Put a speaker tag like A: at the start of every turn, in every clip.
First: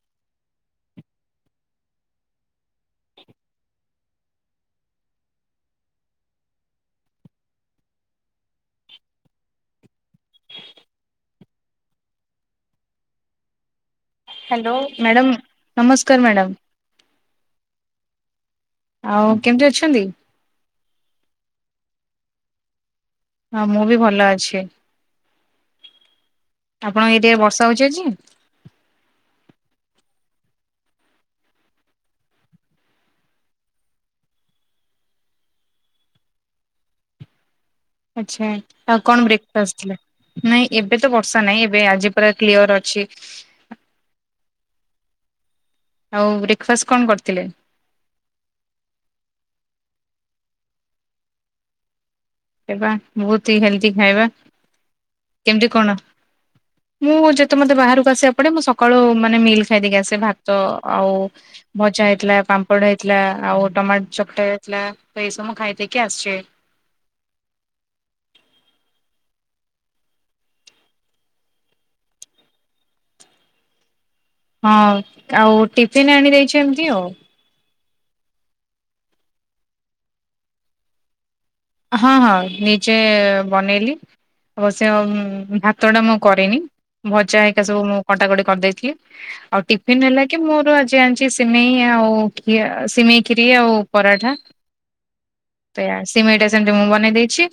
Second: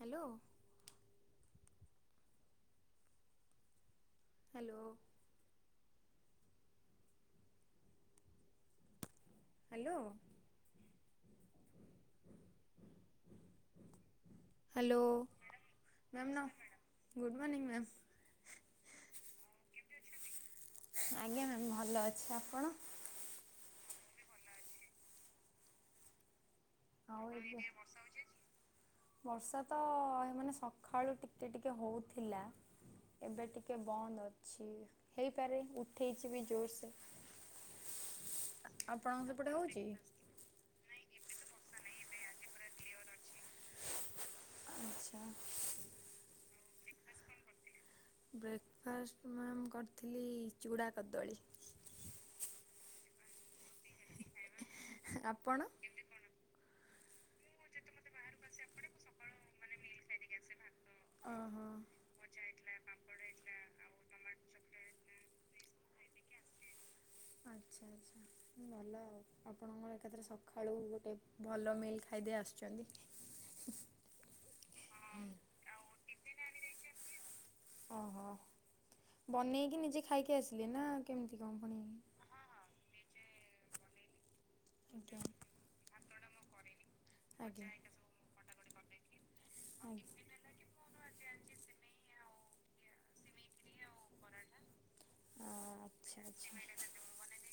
A: Hello hello
B: [inaudible]
A: hello
B: hello madam ନମସ୍କାର
A: ma'am ନ
B: madam.
A: Good morning ma'am.
B: ଆଉ କେମିତି ଅଛନ୍ତି?
A: ଆଜ୍ଞା ମ୍ୟାମ୍ ଭଲ ଅଛି ଆପଣ?
B: ହଁ ମୁଁ ବି ଭଲ ଅଛି ଆପଣଙ୍କ ଏରିଆରେ ବର୍ଷା ହଉଛି ଆଜି?
A: ବର୍ଷା ତ ମାନେ ସକାଳୁ ଟିକେ ଟିକେ ହଉଥିଲା ଏବେ ଟିକେ ବନ୍ଦ ଅଛି ହେଇପାରେ ଉଠେଇଛି ବି ଜୋରସେ।
B: ଆଚ୍ଛା ଆଉ
A: ଆପଣଙ୍କ
B: କଣ ବ୍ରେକ
A: ସେପଟେ
B: ଫାଷ୍ଟ
A: ହଉଛି?
B: ଥିଲା? ନାଇଁ ଏବେ ତ ବର୍ଷା ନାହିଁ ଏବେ ଆଜି ପୁରା କ୍ଲିୟର ଅଛି।
A: ଆଚ୍ଛା
B: ଆଉ ବ୍ରେକ ଫାଷ୍ଟ କଣ କରିଥିଲେ?
A: ବ୍ରେକ ଫାଷ୍ଟ ମ୍ୟାମ କରିଥିଲି ଚୁଡ଼ା କଦଳୀ
B: ହେବା ବହୁତ ହି ହେଲ୍ଦି ଖାଇବା
A: ଆପଣ?
B: କେମିତି କଣ? ମୁଁ ଯେତେ ମୋତେ ବାହାରକୁ ଆସିବା ପଡେ ମୁଁ ସକାଳୁ ମାନେ ମିଲ୍ ଖାଇ ଦେଇକି ଆସେ ଭାତ ତ ଆଉ
A: ଓହୋ
B: ଭଜା ହେଇଥିଲା ପାମ୍ପଡ଼ ହେଇଥିଲା ଆଉ ଟମାଟୋ ଚକଟା ହେଇଥିଲା ସେ ସମୁ ଖାଇଦେଇକି ଆସିଛି।
A: ଆଚ୍ଛା ଆଚ୍ଛା ଭଲ ଆଉ। ଆପଣଙ୍କର ଏକାଥରେ ସକାଳୁ ଗୋଟେ ଭଲ ମିଲ୍ ଖାଇଦେଇ ଆସୁଛନ୍ତି।
B: ହଁ ଆଉ ଆଉ ଟିଫିନ୍ ଆଣିଦେଇଛନ୍ତି ଆଉ।
A: ଓହୋ ବନେଇକି ନିଜେ ଖାଇକି ଆସିଲେ ନା କେମିତି କଣ ପୁଣି।
B: ହଁ ହଁ ନିଜେ ବନେଇଲି ଅବଶ୍ୟ
A: ଆଜ୍ଞା
B: ଭାତ ତଟା ମୁଁ କରେନି ଭଜା ହେଇକା
A: ଆଜ୍ଞା। ଆଜ୍ଞା।
B: ସବୁ ମୁଁ କଟାକଟି କରିଦେଇଥିଲି ଆଉ ଟିଫିନ ହେଲାକି କି ମୋର ଆଜି ଆଣିଛି ସିମେଇ ଆଉ ଖିଆ ସିମେଇ ଖିରି ଆଉ ପରାଠା।
A: ଆ
B: ତ
A: ଆଚ୍ଛା
B: ସିମେଇ ଟା ସେମିତି
A: ଆଚ୍ଛା।
B: ମୁଁ ବନେଇ ଦେଇଛି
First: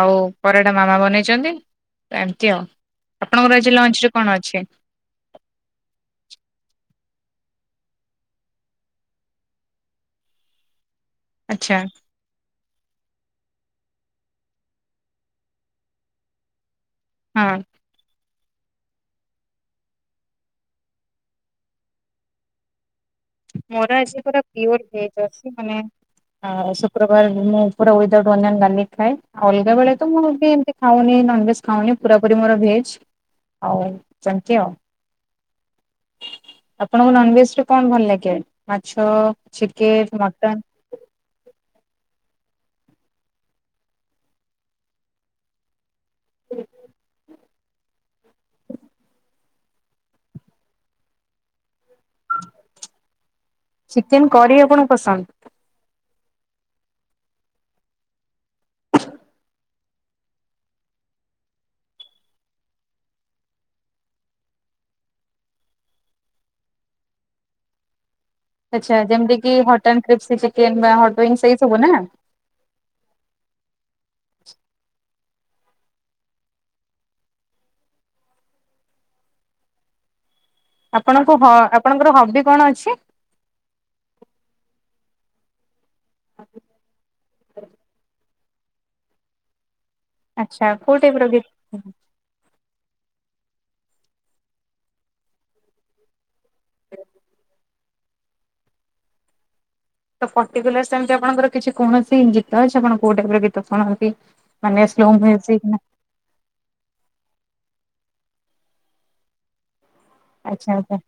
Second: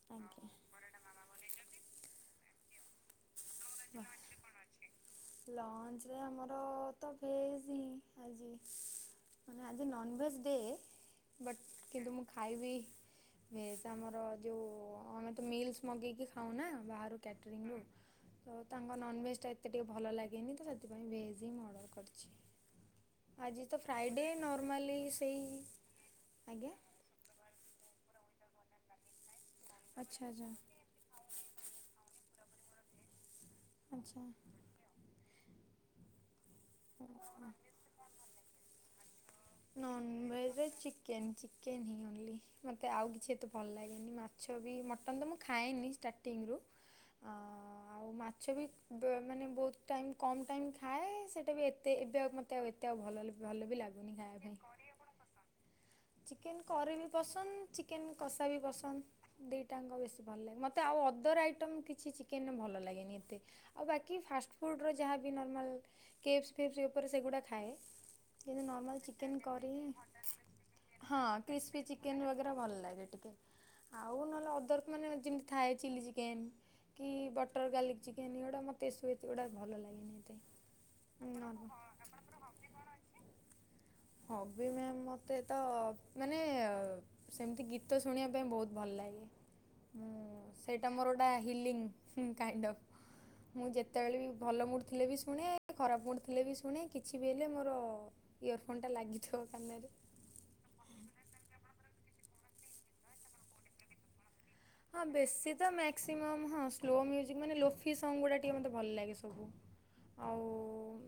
B: ଆଉ ପରାଟା ମାମା ବନେଇଛନ୍ତି ଏମତି ଆଉ ଆପଣଙ୍କର ଆଜି? ଇ ଲଞ୍ଚ ରେ କଣ ଅଛି?
A: ଲଞ୍ଚ ରେ ଆମର ତ ଭେଜ ହିଁ ଆଜି। ମାନେ ଆଜି ନନଭେଜ ଦେ ବଟ
B: ଆଚ୍ଛା
A: କିନ୍ତୁ ମୁ ଖାଇବି ଭେଜ ଆମର ଯୋଉ ଆମେ ତ ମିଲ୍ସି ମଗେଇକି ଖାଉନା ବାହାରୁ
B: ହଁ
A: କ୍ୟାଟ୍ରିରିଙ୍ଗ ରୁ। ତ ତାଙ୍କ ନନଭେଜ ଟା ଏତେ ଟିକିଏ ଭଲ ଲାଗେନି ତ ସେଥିପାଇଁ ଭେଜ୍ ହିଁ ମୁଁ ଅର୍ଡ଼ର କରିଛି। ଆଜି ତ
B: ମୋର ଆଜି
A: ଫ୍ରାଇଡ଼େ
B: ପୁରା ପିଓର
A: ନର୍ମାଲି
B: ଭେଜ୍
A: ସେଇ
B: ଆସିଚି ମାନେ
A: ଆଜ୍ଞା।
B: ଆଉ ସବ ପୁରା ବାରେ ମୁଁ ପୁରା ଉଇ ଦାଉଟୁ ଅନିଅନ ଗାର୍ଲିକ ଖାଏ ଆଉ ଅଲଗା ବେଳେ ତ ମୁଁ
A: ଆଚ୍ଛା
B: ଏମିତି
A: ଆଚ୍ଛା।
B: ଏମତ ଖାଉନି ନନଭେଜ୍ ଖାଉନି ପୁରାପୁରି ମୋର ଭେଜ୍ ଆଉ
A: ଆଚ୍ଛା।
B: ସେମତି ଆଉ। ଆପଣଙ୍କୁ ନନଭେଜ ରେ କଣ ଭଲ ଲାଗେ ମାଛ?
A: ନନ
B: ଚିକେନ, ମଟନ,
A: ଭେଜରେ ଚିକ୍ ଚିକେନ୍ ଚିକେନ୍ ହିଁ ଓନ୍ଲି ମୋତେ ଆଉ କିଛି ଏତେ ଭଲ ଲାଗେନି ମାଛ ବି ମଟନ୍ ତ ମୁଁ ଖାଏନି ଷ୍ଟାର୍ଟ ଟିଂରୁ ଅ ଆଉ ମାଛ ବି ମାନେ ବହୁତ ଟାଇମ୍ କମ୍ ଟାଇମ୍ ଖାଏ ସେଇଟା ବି ଏତେ ମୋତେ ଆ ଏତେ ଆଉ ଭଲ ଭଲ ବି ଲାଗୁନି
B: ଚିକେନ
A: ଖାଇବାକୁ।
B: କରି ଆପଣଙ୍କୁ ପସନ୍ଦ।
A: ଚିକେନ କରି ବି ପସନ୍ଦ ଚିକେନ କଷା ବି ପସନ୍ଦ ଦି ଟାଙ୍କ ବେଶୀ ଭଲ ଲାଗେ ମୋତେ ଆଉ ଅଦର ଆଇଟମ୍ କିଛି ଚିକେନ ଭଲ ଲାଗେନି ଏତେ। ଆଉ ବାକି ଫାଷ୍ଟଫୁଡ଼୍ ଯାହା ବି ନର୍ମାଲ କେପ୍ସ ଫିପ୍ସ ଉପରେ ସେଗୁଡ଼ା ଖାଏ। [inaudible]
B: ଆଚ୍ଛା
A: ନାର୍ମଲ
B: ଯେମିତି
A: ଚିକେନ
B: କି
A: କରି
B: ହଟ ଆଣ୍ଡ କ୍ରିସ୍ପି ଚିକେନ ବା ହଟ
A: ହଁ
B: ୱିଙ୍ଗ ସେଇ ସବୁ
A: କ୍ରିସ୍ପି
B: ନା।
A: ଚିକେନ ବଗେରା ଭଲ ଲାଗେ ଟିକେ। ଆଉ ନହେଲେ ଅଦରକ ମାନେ ଯେମିତି ଥାଏ ଚିଲି ଚିକେନ କି ବଟର୍ ଗାର୍ଲିକ୍ ଚିକେନ୍ ଏଗୁଡ଼ା ମୋତେ [inaudible] ଗୁଡ଼ା ଭଲ ଲାଗେନି ଏତେ
B: ଆପଣଙ୍କୁ ହ ଆପଣଙ୍କର ହବି କଣ ଅଛି?
A: ନର୍ମାଲ୍ ହବି ମ୍ୟାମ୍ ମତେ ତ ମାନେ ସେମିତି ଗୀତ ଶୁଣିବା ସେ ପାଇଁ ବହୁତ ଭଲ ଲାଗେ ମୁଁ
B: ଆଚ୍ଛା
A: ସେଇଟା
B: କୋଉ
A: ମୋର
B: ଟାଇପ ର
A: ଗୋଟେ
B: ଗୀ
A: ହିଲିଙ୍ଗ କାଇଣ୍ଡ ଅଫ୍ ମୁଁ ଯେତେବେଳେ ବି ଭଲ ମୁଡ଼ ଥିଲେ ବି ଶୁଣେ ଖରାପ ମୁଡ୍ ଥିଲେ ବି ଶୁଣେ କିଛି ବି ହେଲେ ମୋର ଇୟରଫୋନ ଟା ଲାଗିଥିବ କାନରେ
B: ତ ପର୍ଟିକୁଲାର ସେମିତି ଆପଣଙ୍କର କିଛି କୌଣସି ଗୀତ ଅଛି ଆପଣ କୋଉ ଟାଇପ ଗୀତ ଶୁଣନ୍ତି? ମାନେ
A: ହଁ
B: ସ୍ଲୋ
A: ବେଶୀ
B: ମ୍ୟୁଜିକ
A: ତ
B: ନା
A: ମ [unintelligible] ସଙ୍ଗ ଗା ଟିକେ ଭଲ ଲାଗେ ସବୁ
B: ଆଚ୍ଛା ଆଚ୍ଛା।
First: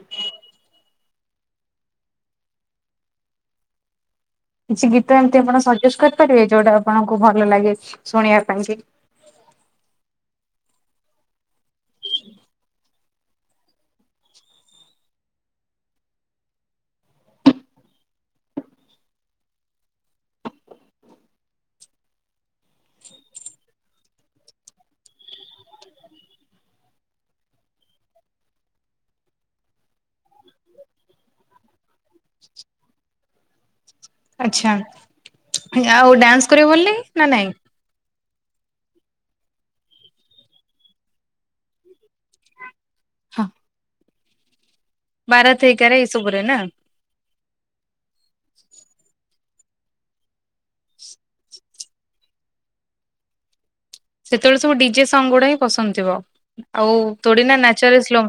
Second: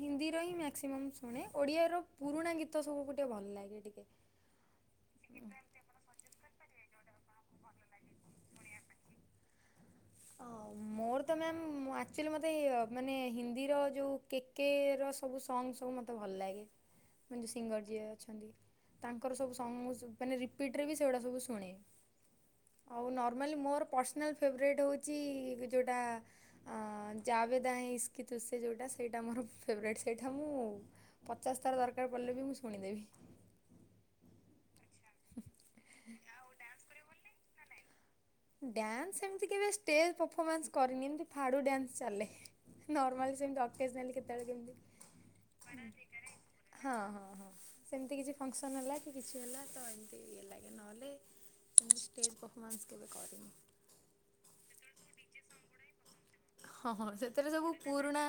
A: ହିନ୍ଦୀର ହିଁ ମକ୍ସିମମ୍ ଶୁଣେ ଓଡିଆ ର ପୁରୁଣା ଗୀତ ସବୁକୁ ଟିକେ ଭଲ ଲାଗେ ଟିକେ।
B: କିଛି ଗୀତ ଏମତି ଆପଣ ସଜେଷ୍ଟ କରିପାରିବେ ଯୋଉଟା ଆପଣଙ୍କୁ ଭଲ ଲାଗେ ଶୁଣିବା ପାଇଁ କି?
A: ମୋର ତ ମ୍ୟାମ୍ ଆକ୍ଚୁଆଲି ମୋତେ ମାନେ ହିନ୍ଦୀର ଯେଉଁ କେକ୍ କେ ର ସବୁ ସଙ୍ଗ୍ ସବୁ ମୋତେ ଭଲ ଲାଗେ ଯେଉଁ ସିଙ୍ଗର ଯିଏ ଅଛନ୍ତି ତାଙ୍କର ସବୁ ସଙ୍ଗ ମାନେ ରିପିଟ ରେ ବି ସେଗୁଡା ସବୁ ଶୁଣେ ଆଉ ନର୍ମାଲି ମୋର ପର୍ସନାଲ୍ ଫେଭରଟ୍ ହେଉଛି ଯେଉଟା ଜାବେଦାଁ ଇସ୍କିିତୁସେ ଯେଉଁଟା ସେଇଟା ମୋର ଫେବରୋଇଟ୍ ସେଇଟା ମୁଁ। ପଚାଶ ଥର ଦରକାର ପଡ଼ିଲେ ବି ମୁଁ ଶୁଣିଦେବି
B: ଆଚ୍ଛା ଆଉ ଡ୍ୟାନ୍ସ କରିବାକୁ ଭଲ ନା ଲାଗେ ନା ନାଇଁ
A: ଡ୍ୟାନ୍ସ ଏମିତି କେବେ ଷ୍ଟେଜ୍ ପରଫମାନ୍ସ କରିନି ଏମିତି ଫାଡୁ ଡ୍ୟାନ୍ସ ଚାଲେ ନର୍ମାଲ ସେମିତି ଅକେଜ଼ନାଲି କେତେବେଳେ କେମିତି
B: ବାରାତି [inaudible] ଏଇ ସବୁ କରେ ନା।
A: ହଁ ହଁ ହଁ ସେମିତି କିଛି ଫଙ୍କସନ୍ ହେଲା କି କିଛି ହେଲା ତ ଇଏ ଲାଗେ ନହେଲେ କେମିତି ଷ୍ଟେଜ ପରଫମାନ୍ସ କେବେ କରିନି
B: ସେତେବେଳେ ସବୁ ଡିଜେ ସଙ୍ଗ ଗୁଡା ହି ପସନ୍ଦଥିବ।
A: ହଁ ହଁ ସେଥିରେ ସବୁ ପୁରୁଣା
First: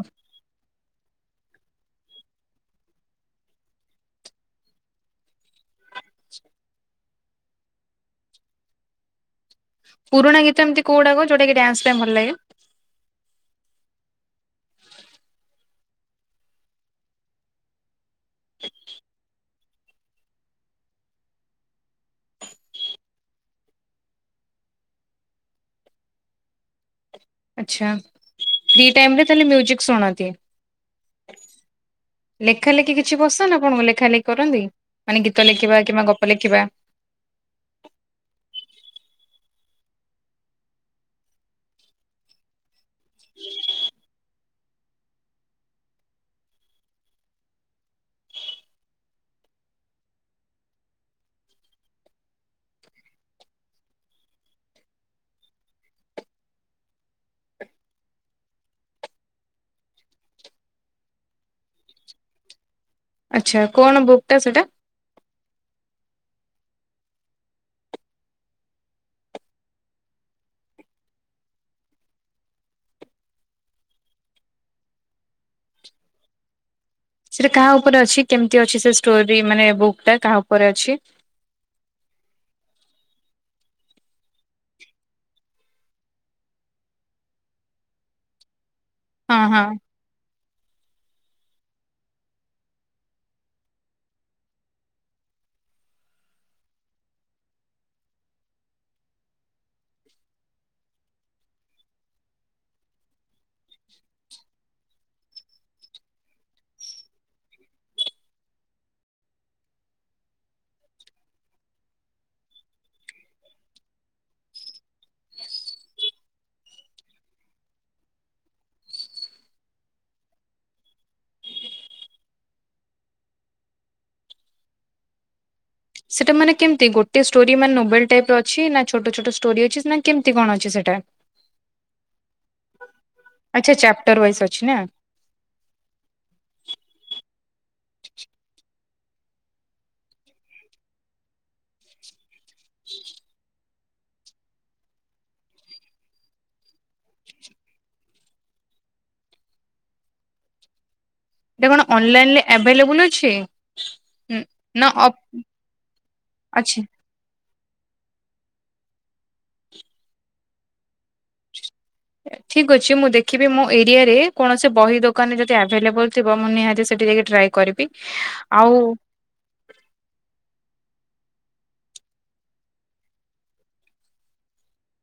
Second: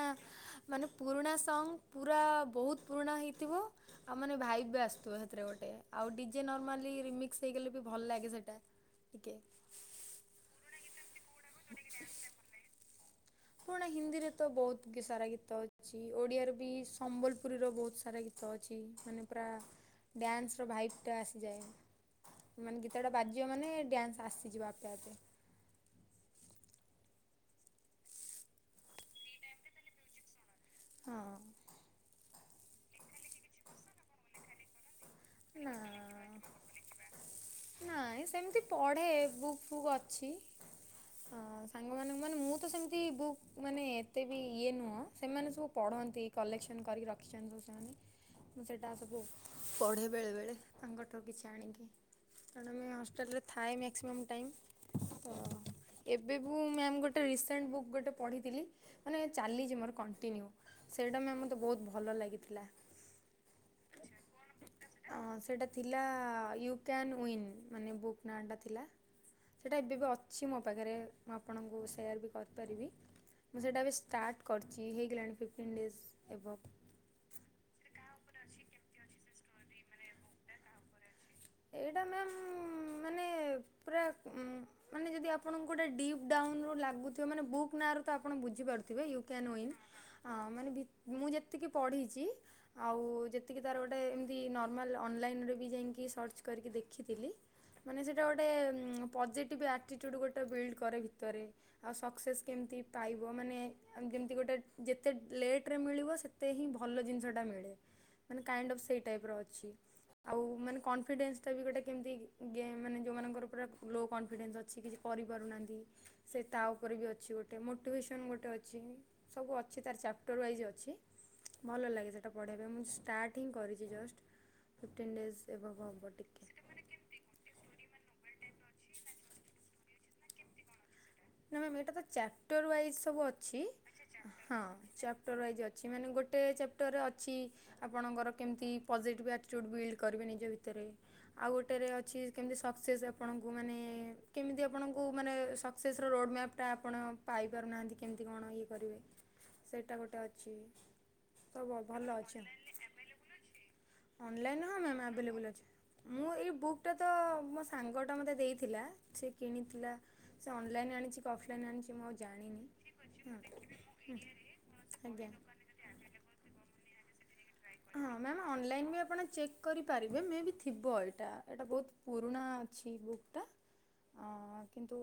A: ମାନେ ପୁରୁଣା ସଙ୍ଗ ପୁରା ବହୁତ ପୁରୁଣା ହେଇଥିବ। ଆଉ ମାନେ ଭାଇବ ବି ଆସୁଥିବ ସେଥିରେ ଗୋଟେ ଆଉ ଡିଜେ ନର୍ମାଲିମିକ୍ସ ହେଇଗଲେ ବି ଭଲ ଲାଗେ ସେଟା ଟିକେ।
B: ପୁରୁଣା ଗୀତ ଏମିତିି କୋଉଟା କୁହ ଯେମିତି ଡେନ୍ସପାଇଁ ଭଲ ଲାଗେ
A: ପୁରୁଣା ହିନ୍ଦୀରେ ତ ବହୁତ ସାରା ଗୀତ ଅଛି ଓଡ଼ିଆରେ ବି ସମ୍ବଲପୁରୀର ବହୁତ ସାରା ଗୀତ ଅଛି ମାନେ ପୁରା ଡ୍ୟାନ୍ସ ର ଭାଇପ୍ ଟା ଆସିଯାଏ ମାନେ ଗୀତଟା ବାଜିବ ମାନେ ଡ୍ୟାନ୍ସ ଆସିଯିବ ଆପେ ଆପେ
B: ଆଚ୍ଛା ଫ୍ରି ଟାଇମିରେ ତାହେଲେ ମ୍ୟୁଜିକ୍ ଶୁଣନ୍ତି
A: ହଁ।
B: ଲେଖା ଲେଖି କିଛି ପସନ୍ଦ ଆପଣଙ୍କୁ ଲେଖା ଲେଖି କରନ୍ତି ମାନେ ଗୀତ
A: ନା
B: ଲେଖିବା କିମ୍ବା ଗପ ଲେଖିବା?
A: ନାଇଁ ସେମିତି ପଢେ ବୁକ୍ ଫୁକ୍ ଅଛି। ହଁ ସାଙ୍ଗମାନେ ମାନେ ମୁଁ ତ ସେମିତି ବୁକ୍ ମାନେ ଏତେ ବି ଇଏ ନୁହଁ ସେମାନେ ସବୁ ପଢନ୍ତି। କଲେକ୍ସନ୍ କରିକି ରଖିଛନ୍ତି ସବୁ ସାଙ୍ଗମାନେ ମୁଁ ସେଇଟା ସବୁ ପଢ଼େ। ବେଳେବେେଳେ ତାଙ୍କଠାରୁ କିଛି ଆଣିକି। କାରଣ ମୁଁ ହଷ୍ଟେଲ୍ ରେ ଥାଏ ମେକ୍ସିମମ୍ ଟାଇମ୍। ତ ଏବେ ଭୁ- ମ୍ୟାମ୍ ଗୋଟେ ରିସେଣ୍ଟ ବୁକ୍ ଗୋଟେ ପଢିଥିଲି। ମାନେ ଚାଲିଛି ମୋର କଣ୍ଟିନ୍ୟୁ, ସେଇଟା ମ୍ୟାମ଼ ମୋତେ ବହୁତ ଭଲ ଲାଗିଥିଲା।
B: ଆଚ୍ଛା କଣ ବୁକ୍ ଟା ସେଟା?
A: ଅଁ, ସେଇଟା ଥିଲା ୟୁ କ୍ୟାନ୍ ୱିନ୍ ମାନେ ବୁକ୍ ନାଁଟା ଥିଲା। ସେଇଟା ଏବେ ବି ଅଛି ମୋ ପାଖରେ ମୁଁ ଆପଣଙ୍କୁ ସେୟାର୍ ବି କରିପାରିବି। ମୁଁ ସେଇଟା ଏବେ ଷ୍ଟାର୍ଟ କରିଚି ହେଇଗଲାଣି ଫିଫ୍ଟିନ୍ ଡେଜ୍ ଏଭବ୍।
B: ସେଟା କାହା ଉପରେ ଅଛି? କେମିତି ଅଛି ସେ ଷ୍ଟୋରି ମାନେ ବୁକ୍ ଟା କାହା ଉପରେ ଅଛି?
A: ଏଇଟା ମ୍ୟାମ୍ ମାନେ ପୁରା ଉଁ, ମାନେ ଯଦି ଆପଣଙ୍କୁ ଗୋଟେ ଡିପ୍ ଡାଉନ୍ ରୁ ଲାଗୁଥିବ ମାନେ ବୁକ୍ ନାଁ ରୁ ତ ଆପଣ ବୁଝିପାରୁ ଥିବେ ୟୁ
B: ହଁ
A: କେନ
B: ହଁ
A: ଉଇନ୍ ଅ, ମାନେ ଭି-ମୁଁ ଯେତିକି ପଢିଛି ଆଉ ଯେତିକି ତାର ଗୋଟେ ଏମିତି ନର୍ମାଲ ଅନଲାଇନ ରୁ ଯାଇକି ସର୍ ର୍ଚ କରିକି ଦେଖିଥିଲି। ମାନେ ସେଇଟା ଗୋଟେ ଉଁ, ପଜିଟିଭ୍ ଆଟିଚ୍ୟୁଡ଼୍ ଗୋଟେ ବିଲ୍ଡ କରେ ଭିତରେ। ଆଉ ସକ୍ସେସ୍ କେମିତି ପାଇବ ମାନେ ଆମ ଯେମତି ଗୋଟେ ଯେତେ ଲେଟ୍ ରେ ମିଳିବ ସେତେ ହିଁ ଭଲ ଜିନିଷଟା ମିଳେ। ମାନେ କାଇଣ୍ଡ ଅଫ୍ ସେଇ ଟାଇପ୍ ର ଅଛି। ଆଉ ମାନେ କନ୍ ଫିଡେନ୍ସଟା ବି ଗୋଟେ କେମିତି ଗେମ୍ ମାନେ ଯୋଉମାନଙ୍କର ପୁରା ଲୋ କନଫିଡେନ୍ସ ଅଛି କିଛି କରିପାରୁନାହାଁନ୍ତି। ସେ ତା ଉପରେ ବି ଅଛି ଗୋଟେ ମୋଟିଭେସନ୍ ଗୋଟେ ଅଛି। ସବୁ ଅଛି ତାର ଚାପ୍ଟର୍ ୱାଇଜ୍ ଅଛି। ଭଲ ଲାଗେ ସେଟା ପଢିବା ପାଇଁ ମୁଁ ଷ୍ଟାର୍ଟ ହିଁ କରିଚି ଜଷ୍ଟ ଫିପ୍ଟିନ୍ ଡେଜ୍ ଏବଭ୍ ହ
B: ସେଟା ମାନେ କେମତି ଗୋଟେ ଷ୍ଟୋରି ମାନେ ନୋବେଲ ଟାଇପ୍ ର ଅଛି ନା ଛୋଟ ଛୋଟ ଷ୍ଟୋରି ଅଛି ନା କେମିତି କଣ ଅଛି ସେଟା?
A: ନା ମେ- ଏଟା ତ ଚାପ୍ଟର୍ ୱାଇଜ୍ ସବୁ ଅଛି
B: ଆଚ୍ଛା ଚାପ୍ଟର ୱାଇଜ
A: ହଁ
B: ଅଛି ନା
A: ଚାପ୍ ଟର ୱାଇଜ୍ ଅଛି ମାନେ ଗୋଟେ ଚାପ୍ଟର୍ ଅଛି। ଆପଣଙ୍କର କେମିତି ପଜିଟିଭ୍ ଆଟିଚ୍ୟୁଡ଼୍ ବିଲ୍ଡ କରିବେ ନିଜ ଭିତରେ। ଆଉ ଗୋଟେରେ ଅଛି କେମିତି ସକ୍ସେସ୍ ଆପଣଙ୍କୁ ମାନେ କେମିତି ଆପଣଙ୍କୁ ମାନେ ସକ୍ ସେସ୍ ର ରୋଡ୍ ମ୍ୟାପ୍ ଟା ଆପଣ ପାଇପାରୁନାହାନ୍ତି କେମିତି କଣ ଇଏ କରିବେ। ସେଇଟା ଗୋଟେ ଅଛି।
B: ଏଇଟା
A: ସବ
B: କଣ
A: ଭଲ ଅଛି
B: ଅନଲାଇନରେ ଆଭେଲେବୁଲ ଅଛି
A: ଅନଲାଇନ୍ ହଁ
B: ନା
A: ମ୍ୟାମ୍
B: ଅଫ୍
A: ଆଭେଲେବୁଲ୍ ଅଛି। ମୁଁ ଏଇ
B: ଅଛି।
A: ବୁକ୍ ଟା ତ ମୋ ସାଙ୍ଗା ଟା ମୋତେ ଦେଇଥିଲା ସେ କିଣିଥିଲା ସେ ଅନଲାଇନ୍ ଆଣିଛି [unintelligible] ଅଫଲାଇନ୍ ଆଣିଛି ମୁଁ ଆଉ ଜାଣିନି।
B: ଠିକ୍ ଅଛି ମୁଁ ଦେଖିବି ମୋ
A: ହଁ ଉଁ, ଆଜ୍ଞା।
B: ଭେଲେବଲ୍ ଥିବ ମୁଁ ନିହାତି ସେଠି ଯାଇକି ଟ୍ରାଏ କରିବି
A: ହଁ ମ୍ୟାମ୍
B: ଆଉ
A: ଅନଲାଇନ୍ ବି ଆପଣ ଚେକ୍ କରିପାରିବେ। ମେ ବି ଥିବ ଏଇଟା ଏଇଟା ବହୁତ ପୁରୁଣା ଅଛି ବୁକ୍ ଟା। ଅ, କିନ୍ତୁ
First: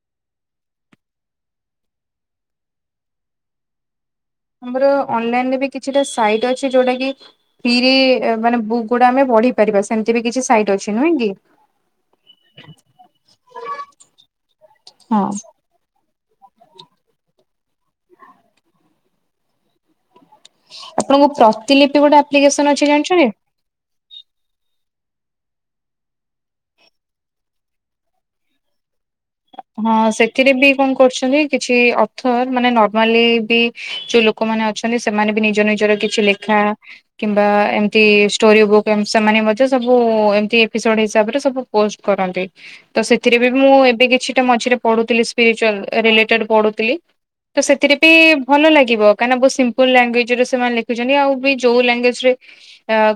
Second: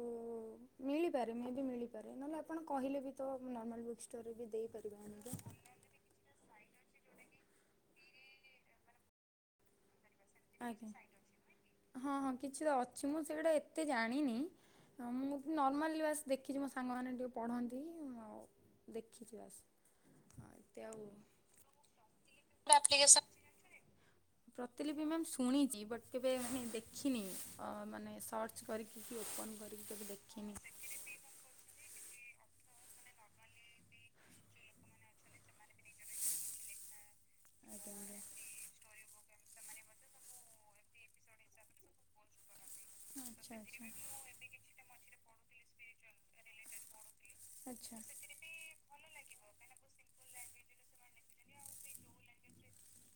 A: ମିଳିପାରେ ମେ ବି ମିଳିପାରେ, ନହେଲେ ଆପଣ କହିଲେ ବି ତ ନର୍ମାଲ ବୁକ୍ ଷ୍ଟୋର୍ ରେ ବି
B: ଆମର
A: ଦେଇପାରିବେ ଆଣିକି।
B: ଅନଲାଇନରେ ବି କିଛିଟା ସାଇଟ୍ ଅଛି ଯୋଉଟା କି ପିରେ ଏ ମାନେ ଵୁକ୍ ଗୁଡା ଆମେ ପଢି ପାରିବା। ସେମିତି ବି କିଛି ସାଇଟ୍ ଅଛି
A: ଆଜ୍ଞା
B: ନୁହେଁ କି?
A: ହଁ ହଁ କିଛି ଟା ଅଛି ମୁଁ ସେଇଟା ଏତେ ଜାଣିନି
B: ହଁ।
A: ମୁଁ ନର୍ମାଲି ବାସ୍ ଦେଖିଛି ମୋ ସାଙ୍ଗମାନେ ଯୋଉ ପଢ଼ନ୍ତି ଆଉ ଦେଖିଛି ବାସ୍। ହଁ ଏତେ ଆଉ
B: ଆପଣଙ୍କୁ ପ୍ରତିଲିିପି ଗୋଟେ ଆପ୍ଲିକେସନ୍ ଅଛି ଜାଣିଛନ୍ତି?
A: ପ୍ରତିଲିିପି ମ୍ୟାମ୍ ଶୁଣିଛି ବଟ୍ କେବେ ମାନେ ଦେଖିନି ଅ ମାନେ ସଟ୍ ସର୍ଚ୍ଚ କରିକି କି ଓପନ୍ କରିକି
B: ହଁ
A: ତାକୁ
B: ସେଥିରେ
A: ଦେଖିନି।
B: ବି କଣ କରୁଛନ୍ତି କିଛି ଅର୍ଥ ମାନେ ନର୍ମାଲି ବି ଯୋଉ ଲୋକମାନେ ଅଛନ୍ତି ସେମାନେ ବି ନିଜ ନିଜର କିଛି ଖା କିମ୍ବା
A: ଆଜ୍ଞା
B: ଏମତି ଷ୍ଟୋରୀ ବୁକ୍। ସେମାନେ ମଧ୍ୟ ସବୁ ଏମିତି ଏପିସୋଡ ହିସାବରେ ସବୁ ପୋଷ୍ଟ କରନ୍ତି। ତ
A: ଆଜ୍ଞା।
B: ସେଥିରେ ବି
A: ଆଚ୍ଛା
B: ମୁଁ
A: ଆଚ୍ଛା।
B: ଏବେ କିଛିଟା ମଝିରେ ପଢୁଥିଲି ସ୍ପିରିଚୁଆଲ୍ ରିଲେଟେଡ଼ ପଢୁଥିଲି। ତ ସେଥିରେ
A: ଆଚ୍ଛା।
B: ବି ଭଲ ଲାଗିବ କାହିଁନା ବହୁ ସିମ୍ପୁଲ ଲାଙ୍ଗୁଏଜ୍ ରେ ସେମାନେ ଲେଖିଛନ୍ତି ଆଉ ବି ଯୋଉ ଲାଙ୍ଗୁଏଜ୍ ରେ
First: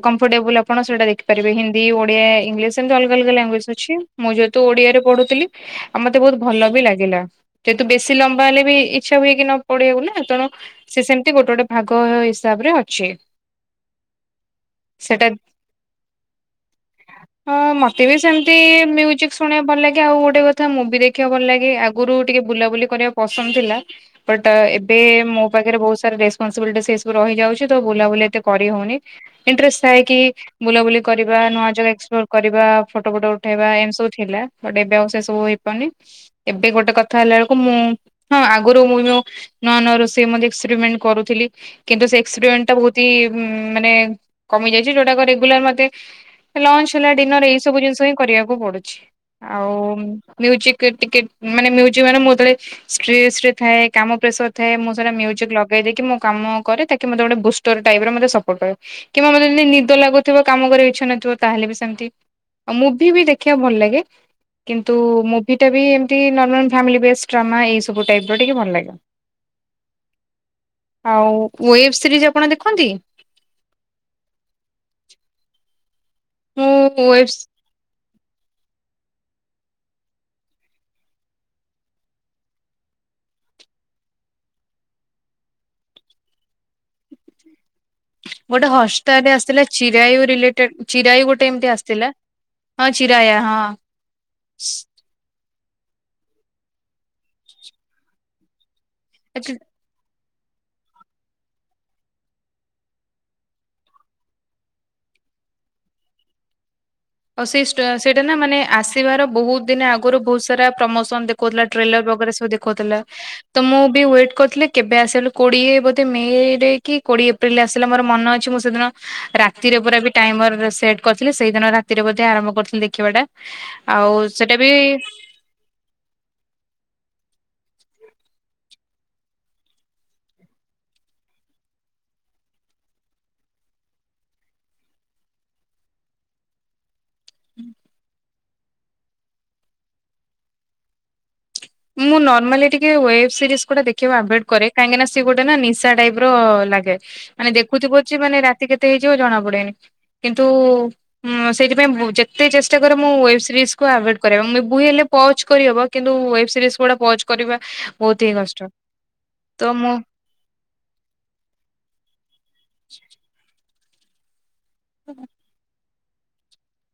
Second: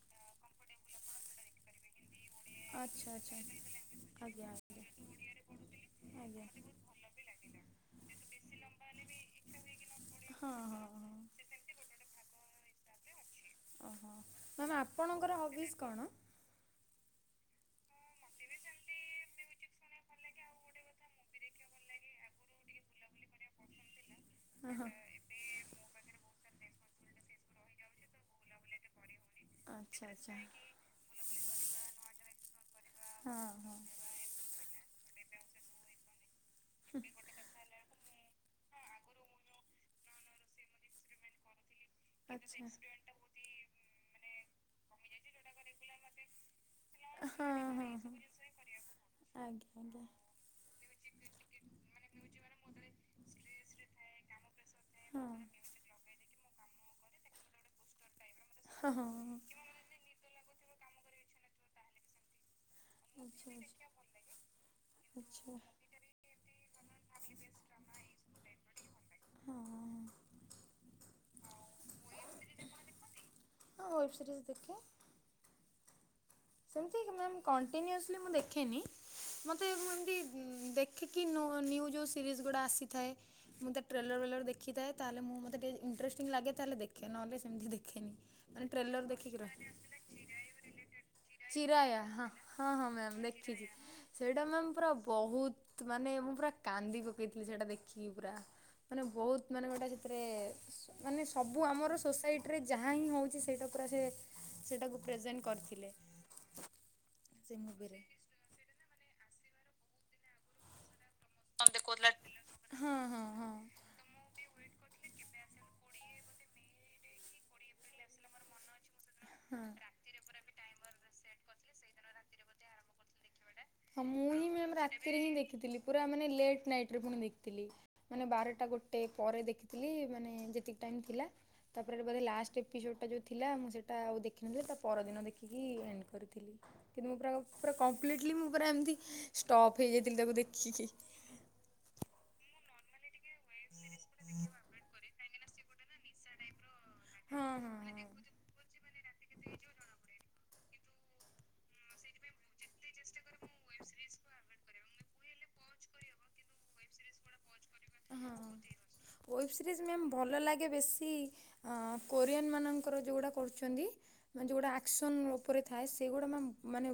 B: କମ୍ଫଟେବୁଲ୍ ଆପଣ ସେଇଟା ଦେଖିପାରିବେ ହିନ୍ଦୀ ଓଡିଆ ଇଂଲିଶ ଏମତି
A: ଆଚ୍ଛା
B: ଅଲଗା ଅଲଗା
A: ଆଚ୍ଛା ଆଜ୍ଞା
B: ଲାଙ୍ଗୁଏଜ୍ ଅଛି ମୁଁ
A: ଆଜ୍ଞା
B: ଯେହେତୁ
A: ଆଜ୍ଞା।
B: ଓଡ଼ିଆରେ ପଢ଼ୁଥିଲି ଆଉ ମତେ ବହୁତ୍ ଭଲ ବି ଲାଗିଲା। ଯେହେତୁ ବେଶୀ ଲମ୍ବା ହେଲେ ବି ଇଚ୍ଛା ହୁଏ କି ନ ପଡେଇିବାକୁ ନା ତେଣୁ
A: ହଁ ହଁ
B: ସେ
A: ହଁ।
B: ସେ ସେମତି ଗୋଟେ ଗୋଟେ ଭାଗ ହିସାବରେ ଅଛି।
A: ଓହୋ ମ୍ୟାମ୍
B: ସେଟା
A: ଆପଣଙ୍କର ହବିସ୍ କଣ?
B: ହଁ ମତେ ବି ସେମିତି ମ୍ୟୁଜିକ୍ ଶୁଣିବାକୁ ଭଲ ଲାଗେ ଆଉ ଗୋଟେ କଥା ମତେ ମୁଭି ଦେଖିବାକୁ ଭଲ ଲାଗେ ଆଗରୁ ଟିକେ ବୁଲାବୁଲି କରିବାକୁ ପସନ୍ଦ ଥିଲା ବଟ୍
A: ଓହୋ।
B: ଏବେ ମୋ ପାଖରେ ବହୁତ ସାରା ରେସସ୍ପନସବିଲ୍ଟି ସେ ସବୁ ରହିଯାଉଛି ତ ବୁଲାବୁଲି ଏତେ କରି ହଉନି ଇଣ୍ଟରେଷ୍ଟ ଥାଏ
A: ଆଚ୍ଛା
B: କି
A: ଆଚ୍ଛା।
B: ବୁଲାବୁଲି କରିବା ନୂଆ ଜାଗା ଏକ୍ସପ୍ଲୋର କରିବା ଫଟୋ ଫଟ
A: ହଁ
B: ଉଠେଇବା
A: ହଁ।
B: ଏମିତି ସବୁ ଥିଲା ବଟ୍ଏବେ ଆଉ ସେ ସବୁ ହେଇପାରୁନି ଏବେ ଗୋଟେ କଥା ହେଲା ବେଳକୁ ମୁଁ ହଁ ଆଗରୁ ମୁଁ ଯୋଉ ନୂଆ ନୂଆ ରୋଷେଇ ଏକ୍ପେରିମେଣ୍ଟ କରୁଥିଲି। କିନ୍ତୁ ସେ
A: ଆଚ୍ଛା।
B: ଏକ୍ସପରିମେଣ୍ଟ ଟା ବହୁତି ମାନେ କମି ଯାଇଛି ଯୋଉଟା ରେଗୁଲାର ମତେ ଲଞ୍ଚ ହେଲା ଡିନର ଏଇ
A: ହଁ ହଁ
B: ସବୁ
A: ହଁ
B: ଜିନିଷ ହିଁ କରିବାକୁ ପଡୁଛି।
A: ଆଜ୍ଞା ଆଜ୍ଞା।
B: ମ୍ୟୁଜିକ୍ ରେ ଟିକେଟ୍ ମାନେମ ମାନେ ମୁଁଳେ ଷ୍ଟ୍ରେସ୍ ରେ ଥାଏ କାମ ପ୍ରେସର ଥାଏ ମୁଁ ସେଟା ମ୍ୟୁଜିକ୍ ଲଗେଇ ଦେଇକି ମୁଁ କାମ କରେ ତାକି ମତେ ଗୋଟେ ବୁଷ୍ଟ ଟାଇମ୍ ରେ ମତେ ସପୋର୍ଟ କରିବ
A: ହଁ ହଁ।
B: କିମ୍ବା ମୋତେ ଯଦି ନିଦ ଲାଗୁଥିବ କାମ କରିବା କୁ ଇଚ୍ଛା ନଥିବ ତାହେଲେ ବି ସେମିତି ଆଉ ମୁଭି ବି ଦେଖିବା କୁ ଭଲ ଲାଗେ। କିନ୍ତୁ
A: ହଁ
B: ମୁଭିଟା ବି ଏମିତି ନର୍ମାଲ ଫ୍ୟାମିଲି ବେଷ୍ଟ ଡ୍ରାମା ଏଇସବୁ ଟାଇପ୍ ଟିକେ ଭଲ ଲାଗେ। ଆଉ ୱେବ୍ ସିରିଜ ଆପଣ ଦେଖନ୍ତି।
A: ହଁୱେବ ସିରୀସ୍ ଦେଖେ।
B: ମୁଁ
A: ସେମିତି ମାମମ୍
B: ୱେବ୍
A: ମୁଁ କଣ୍ଟିନ୍ୟୁସଲି ମୁଁ ଦେଖେନି। ମତେ ମୁଁ ଏମିତି ଦେଖିକି ନିଉ ଯୋଉ ସିରିଜ୍ ଗୁଡା ଆସିଥାଏ। ମୁଁ ତ ଟ୍ରେଲରବେଲ୍ ର ଦେଖଥାଏ ତାହେଲେ ମତେ ଟିକେ ଇଟଷ୍ଟଟିଂ ଲାଗେ ତାହଲେ ଦେଖେ ନହେ ସେମିତି ଦେଖେ। ଦେଖେନି ମାନେ ଟ୍ରେଲର ଦେଖିକି ରହେ।
B: ଗେଟ ଚିରାଇବ।
A: ଚିରାୟା ହଁ ହଁ ହଁ ମ୍ୟାାମ
B: ହଁ।
A: ଦେଖିଛି। ସେଇଟା ମାମ୍ ପୁରା ବହୁତ୍ ମାନେ ମୁଁ ପୁରା କାନ୍ଦି ପକେଇଥିଲି ସେଇଟା ଦେଖିକି ପୁରା। ମାନେ
B: ଆଚ୍ଛା,
A: ବହୁତ ମାନେ ଗୋଟେ। ତାପରେ ମାନେ ସବୁ ଆମର ସୋସାଇଟିରେ ଯାହା ହିଁ ହେଉଛି ସେଇଟା ପୁରା ସେ ସେଟାକୁ ପ୍ରେଜେଣ୍ଟ କରିଥିଲେ।
B: ଆଉ ସେ ସେଇଟା ନା ମାନେ ଆସିବାର ବହୁତ୍ ଦିନ ଆଗରୁ ବହୁତ୍ ସାରା ପ୍ରମୋସନ। କହୁଥିଲା ଟ୍ରେଲର ଭାବରେ ସବୁ
A: ହଁ
B: ଦେଖଉଥିଲା
A: ହଁ ହଁ
B: ତ ମୁଁ। ୱଟ୍ କରିଥିଲି କେବେ ଆସ କୋଡ଼ିଏ ବୋଧେ ମେରେ କି କୋଡିଏ ଏପ୍ରିଲ ଆ। ଥିଲା ମୋର ମନ ଅଛି ମୁଁ ସେଦିନ ରାତିରେ ପୁରା ଟାଇମର ସେଟ କରିଥିଲି ସେଇ ଦିନରା ତୀରେ ବୋଧେ ଆରମ୍ଭ କରିଥିଲି ଦେଖିବାଟା
A: ହଁ ମୁଁ ହିଁ ମ ରାତିରେ ହିଁ ଦେଖିଥିଲି ପୁରା ମାନେ ଲେଟ ନାଇଟରେ ପୁଣି ଦେଖିଥିଲି। ମାନେ ବାରଟା ଗୋଟେ ପରେ ଦେଖିଥିଲି ମାନେ ଯେତିକି ଟାଇମ ଥିଲା ତାପରେ ବୋଧେ ଲାଷ୍ଟ ଏପିସୋଡ ଟା ଯୋଉ ଥିଲା ମୁଁ ସେଇଟା ଆଉ ଦେଖିନଥିଲି ତା ପରଦିନ ଦେଖିକି ଏଣ୍ଡ କରିଥିଲି। କିନ୍ତୁ ପ ମୁ ପୁରା ଏମିତିଷ୍ଟପ୍ ହେଇଯାଇଥିଲି ତାକୁ ଦେଖିକି।
B: ମୁଁ ନର୍ମାଲି ଟିକେ ଉଏଫ୍। ସିରିସ୍‌ ଗୁଟା ଦେଖିବାକୁ ଆଭଏଡ କରେ କାହିଁକିନା ସେ ଗୋଟେ ନା ନିଶା ଟାଇପ ର ଲାଗେ
A: ହଁ
B: ମାନେ
A: ହଁ ହଁ।
B: ଦେଖୁଥିବ ମାନେ ରାତି କେତେ ହେଇଯିବ ଜଣା ପଡେନି କିନ୍ତୁ ସେଥିପାଇଁ ଯେତେ ଚେଷ୍ଟାରେ ମୁଁ ୱେବ ସିରିଜ୍କୁ ଆଭଏଡ କରିଆ ମୁଁ କହିମି ବୁ ହେଲେ ପଚ କରିହବ କିନ୍ତୁ ୱେବ କୁ ପହଞ୍ଚ [unintelligible] କରିବା
A: ହଁ ୱ୍ୱେବ
B: ତ
A: ସିରିଜ
B: ମୁଁ
A: ମ୍ୟମ୍ ଭଲ ଲାଗେ ବେଶୀ ଅ କୋରିଆନ ମାନଙ୍କର ଯୋଉଗୁଡା କରୁଛନ୍ତି? ମାନେ ଯେଉଁଗୁଟା ଆକ୍ସନ୍ ଉପରେ ଥାଏ ସେଗୁଡ଼ା ମାମ ମାନେ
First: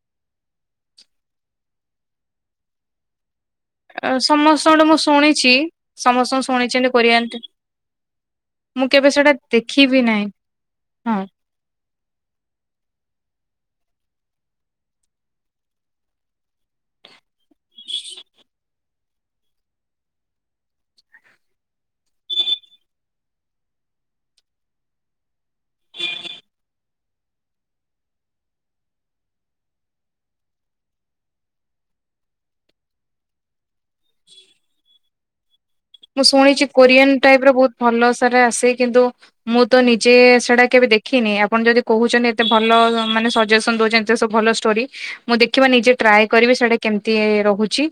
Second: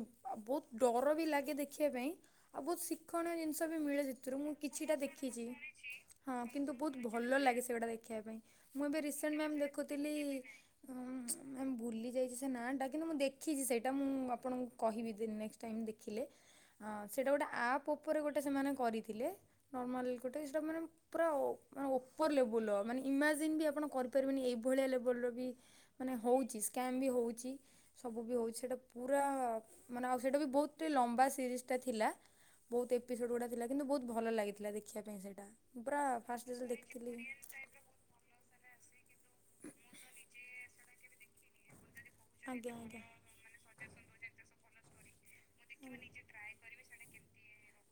A: ବହୁତ ଡର ବି ଲାଗେ ଦେଖିବା ପାଇଁ ଆଉ ବହୁତ ଶି ତୀକ୍ଷଣ ଜିନିଷ ବି ମିଳେ
B: ଅ
A: ସେଥିରୁ ମୁଁ
B: ସମସ୍ତଙ୍କଠୁ
A: କିଛିଟା ଦେଖିଛି।
B: ଶୁଣିଛି
A: ହଁ
B: ସମସ୍ତଙ୍କୁ
A: କିନ୍ତୁ
B: ଶୁଣିଛନ୍ତି
A: ବହୁତ ଭଲ
B: କୋରିଆନ
A: ଲାଗେ ସେଗୁଟା ଦେଖିବା ପାଇଁ ମୁଁ ଏବେ
B: କେବେ ସେଟା
A: ରିସେଣ୍ଟ ମ
B: ଦେଖିବି
A: ଦେଖୁଥିଲି
B: ନାହିଁ ହଁ।
A: ମାମ୍ ଭୁଲି ଯାଇଛି ସେ ନାଁ ଟା କିନ୍ତୁ ମୁଁ ଦେଖିଛି ସେଇଟା ମୁଁ ଆପଣଙ୍କୁ କହିବି ଦ ନେକ୍ସଟ ଟାଇମ ଦେଖିଲେ ହଁସେଇଟା ଗୋଟେ ଆପ୍ ଉପରେ ଗୋଟେ ସେମାନେ କରିଥିଲେ ନର୍ମାଲ ଗୋଟେ ସେଟା ମାନେ ପୁରା ମାନେ ଓପର ଲେବୁଲର ମାନେ ଇମାଜିନ୍ ବି ଆପଣ କରିପାରିବେନି ଏଇଭଳିଆ ଲେବୁଲର ବି ମାନେ ହେଉଛି ସ୍କାମ୍ ବି ହେଉଛି। ସବୁ ବି ହଉଛି ସେଇଟା ପୁରା ମାନେ ଆ ସେଇଟା ବି ବହୁତେ ଲମ୍ବା ସିରିଜ ଟା ଥିଲା। ବହୁତ ଏପିସୋଡ ଗୁଡା ଥିଲା କିନ୍ତୁ ବହୁତ ଭଲ ଲାଗିଥିଲା ଦେଖିବା ପାଇଁ ସେଇଟା। ପୁରା
B: ମୁଁ
A: ଫାଷ୍ଟ ଡ
B: ଶୁଣିଛି
A: ଯେତେବେଳେ
B: କୋରିଆନ
A: ଦେଖିଥିଲି।
B: ଟାଇପ ର ବହୁତ ଭଲ ସାରା ଆସେ କିନ୍ତୁ ମୁଁ ତ ନିଜେ ସେଟା କେବେ ଦେଖିନି ଆପଣ ଯଦି କହୁ ଏତେ ଭଲ
A: ଆଜ୍ଞା ଆଜ୍ଞା।
B: ମାନେ ସଜେସନ ଦଉଛନ୍ତି ଏତେ ସବୁ ଭଲ ଷ୍ଟୋ ମୁଁ ଦେଖିବା ନିଜେ ଟ୍ରାଏ କରିବି ସେଟା କେମିତି ରହୁଛି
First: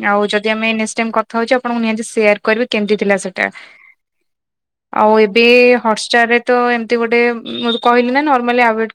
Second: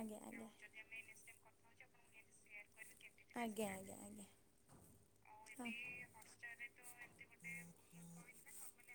A: ଆଜ୍ଞା
B: ଆଉ ଯଦି
A: ଆଜ୍ଞା।
B: ଆମେ ନେକ୍ସଟ ଟାଇମ କଥା ହଉଚଛି ଆପଣ ନିହାତି ସେୟାର କରିବି କେମିତି ଥିଲା ସେଟା।
A: ଆଜ୍ଞା ଆଜ୍ଞା ଆଜ୍ଞା।
B: ଆଉ ଏବେ ହଟାରରେ ତ ଏମତି ଗୋଟେ ମୁଁ କହିଲି ନା ନର୍ମାଲନ ନମାଲି